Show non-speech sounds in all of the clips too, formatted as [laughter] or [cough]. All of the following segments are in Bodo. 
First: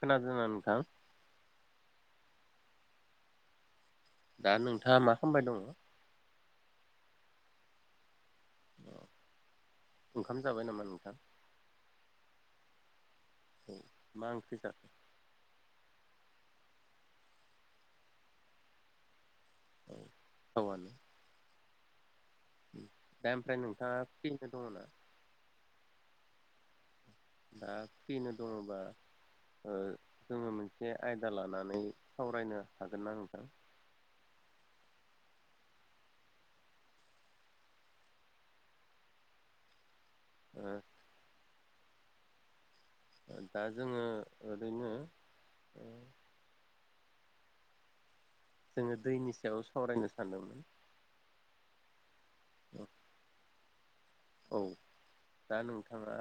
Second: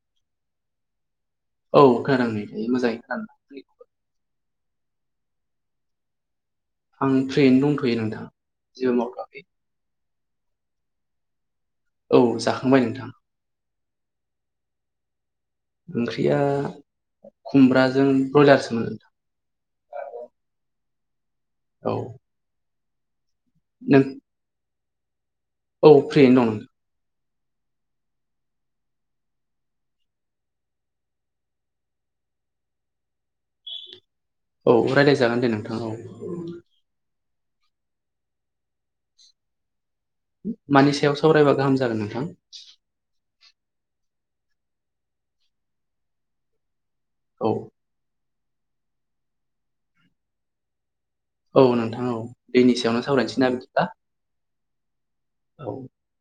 खोनादों ना नोंथां औ खनायदों नै मोजाङै [unintelligible] दा नोंथाङा मा खालामबाय दङ आं फ्रियैनो दंथयो नोंथां जेबो मावथवाखै ओंखाम जाबाय नामा नोंथां औ जाखांबाय नोंथां औ मा ओंख्रि जाखो ओंख्रिया खुमब्राजों ब्रयलारसो मोन औ औआनो औ दा ओमफ्राय नों नोंथाङा फ्रिफोर दङ नामा औ फ्रि नं दा फ्रिनो दङबा जोङो मोनसे आयदा लानानै सावरायनो हागोन ना नोंथां औ राय्लायजागोन दे नोंथां मानि ओ सायाव सावरायबा गाहाम जागोन नोंथां दा जोङो ओरैनो औ जोङो दैनि सायाव सावरायनो सानदोंमोन औ नोंथां औ दैनि सायावनो सावरायनोसै ना बिदिल्बा औ दा नोंथाङा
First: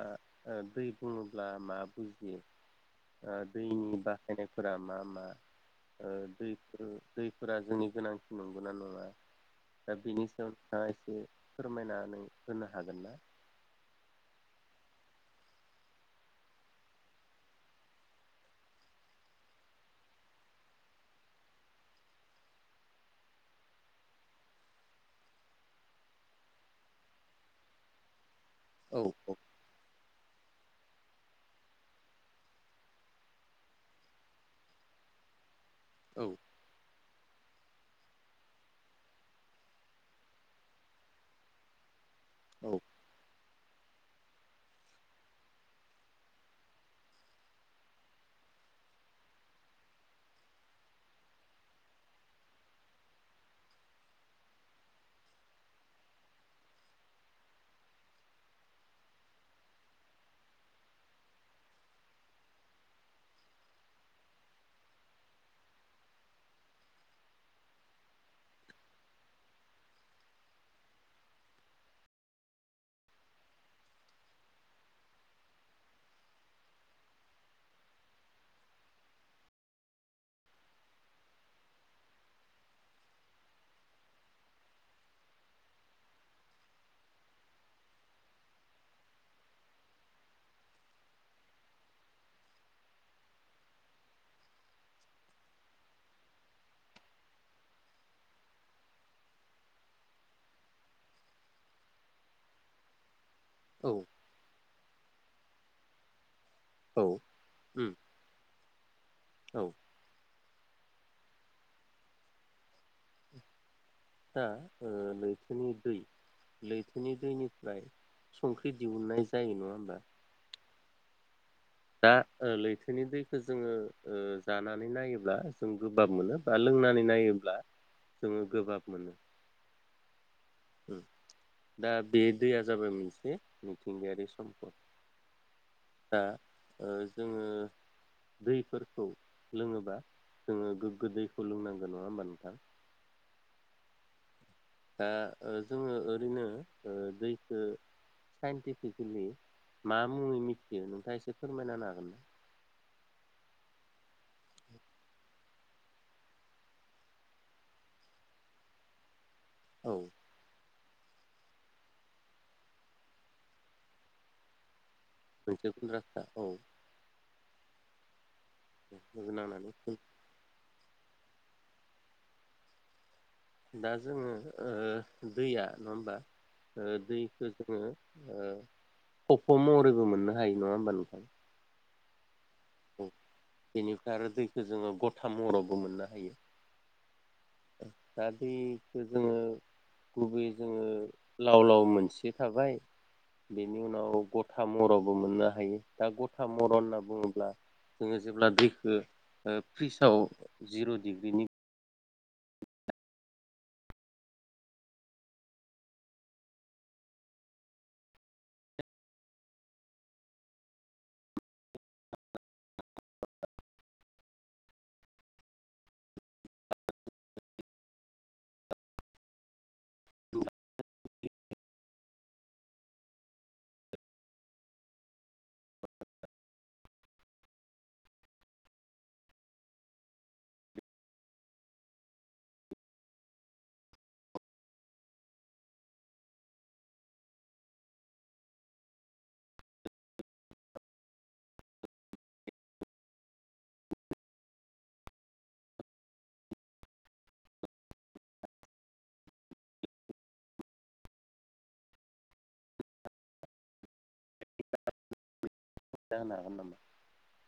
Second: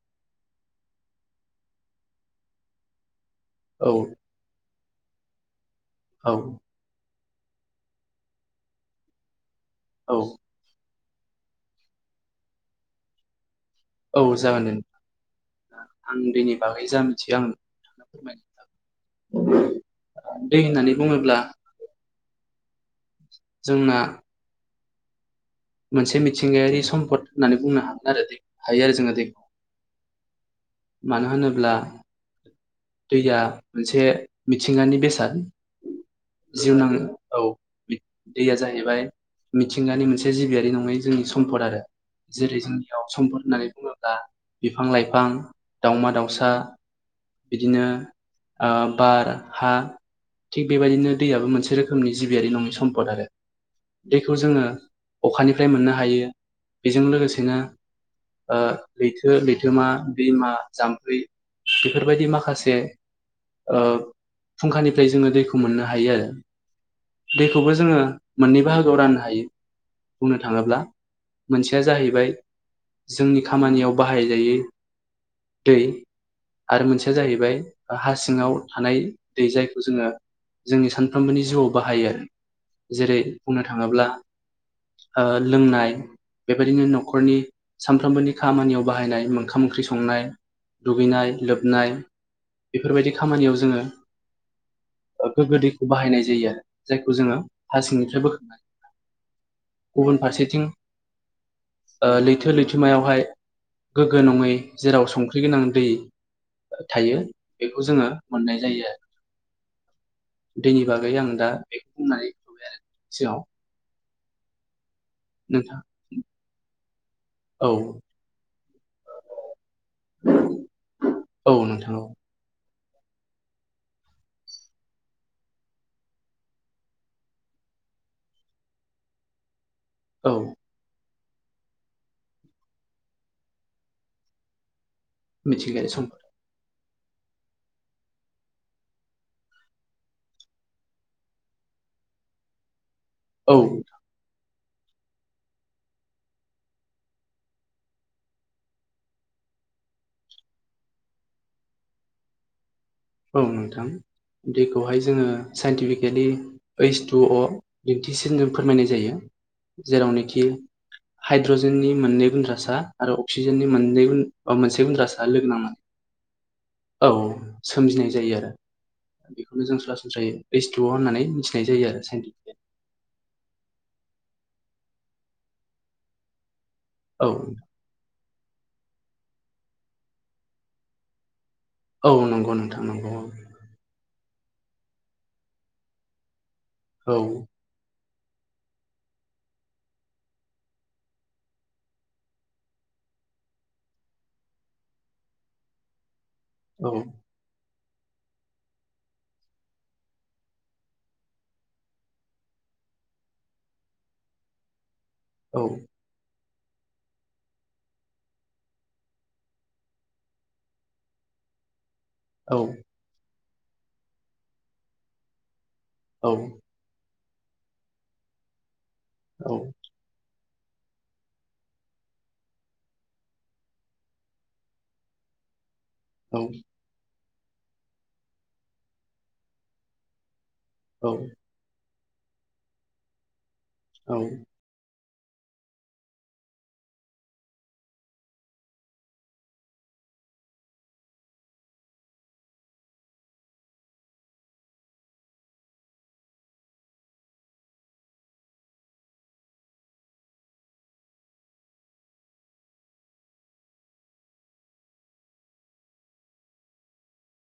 दै बुङोब्ला मा बुजियो औ दैनि बाहायनायफोरा मा मा औ दै दैफोरा जोंनि गोनांथि नंगौना नङा दा औ बिनि सायावा एसे फोरमायनानै होनो हागोन ना औ जागोन दे आं बेनि बागै जा मिथियो आं नोंथांनो फोरमाय दै होननानै बुङोब्ला जोंना मोनसे मिथिंगायारि सम्पद होननानै बुंनो हागोन आरो दै हायो आरो औ जोङो औ दैखौ मानो होनोब्ला दैया मोनसे मिथिंगानि बेसाद औ जिउ नाङ औ दैया जाहैबाय मिथिंगानि मोनसे मोनसे जिबियारि नङै जोंनि सम्पद आरो जेरै जोंनियाव सम्पद- होननानै बुङोब्ला बिफां लाइफां दावमा दाउसा बिदिनो बार हा- थिग बेबायदिनो दैयाबो मोनसे रोखोमनि जिबियारि नङि सम्पद आरो दैखौ जोङो अखानिफ्राय मोननो हायो बेजों लोगोसेनो- लैथो लैथोमा दैमा जाम्फै बेफोरबायदि माखासे- फुंखानिफ्राय जोङो दैखौ मोननो हायो आरो। दैखौबो जोङो मोननै बाहागोआव राननो हायो। बुंनो थाङोब्ला मोनसेया जाहैबाय जोंनि खामानियाव बाहायजायो दै आरो मोनसेया जाहैबाय हा सिङाव थानाय दै जायखौ जोङो जोंनि सानफ्रोमबोनि जिउआव बाहायो आरो जेरै बुंनो थाङोब्ला लोंनाय बेबायदिनो न'खरनि सानफ्रोमबोनि खामानियाव बाहायनाय ओंखाम ओंख्रि संनाय दुगैनाय लोबनाय बेफोरबायदि खामानियाव जोङो गोग्गो दैखौ बाहायनाय जायो जायखौ जोङो हा सिंनिफ्राय बोखांनानै गुबुन फारसेथिं लैथो लैथोमायावहाय औ गोग्गो नङै जेराव संख्रि गोनां दै औ थायो बेखौ उम जोङो मोननाय जायो औ आरो दैनि बागै आं दा बेखौ बुंनानै होबायआरो नोंनि सिगाङाव दा ओ लैथोनि नोंथाङ दै लैथोनि औ दैनिफ्राय संख्रि दिहुननाय जायो नङा होमबा? औ नोंथां औ दा लो लै बिनि दैखो जोङो जानानै नायोब्ला जों गोबाब मोनो बा लोंनानै नायोब्ला जोङो गोबाब मोनो। औ। दा बे दैया जाबाय मोनसे मिथिंगायारि सम्पद। मिथिंगायारि सम्पद। दा ओ जोङो दैफोरखौ लोङोबा जोङो गोगो दैखौ लोंनांगोन नङा होमबा नोंथां? औ। दा जोङो ओरैनो ओ दैखो साइन्टिफिकेलि मा मुङै मिथियो नोंथाङा एसे फोरमायना हागोन ना? औ नोंथां। दैखौहाय जोङो साइन्टिफिकेलि ओइस टु अ दिन्थिसिन जों फोरमायनाय जायो। औ जेरावनोखि हाइद्रजेननि मोननै गुन्द्रासा आरो अक्सिजेननि मोननै अ मोनसे गुन्द्रासा। लोगो मोनसे नांनानै गुन्द्रासा। औ औ सोमजिनाय जायो आरो लोगो बेखौनो नांनानै जों सरासनस्रायै ज होननानै मिथिनाय जायो आरो। दा जोङो ओ दैया नङा होमबा ओ औ दैखौ जोङो ओ फफ' महरैबो मोननो हायो नङा होमबा नोंथां? औ नंगौ नोंथां नंगौ औ। बेनिफ्राय आरो दैखौ जोङो गथा महरावबो मोननो हायो। औ दा दैखौ जोङो गुबैयै जोङो लाव लाव मोनसे थाबाय बेनि उनाव गथा महरावबो मोननो हायो दा गथा महर औ होनना बुङोब्ला जोङो जेब्ला दैखौ ओ फ्रिजआव जिर' डिग्रिनि औ। औ। औ। औ। औ। औ। औ। [unintelligible] [inaudible]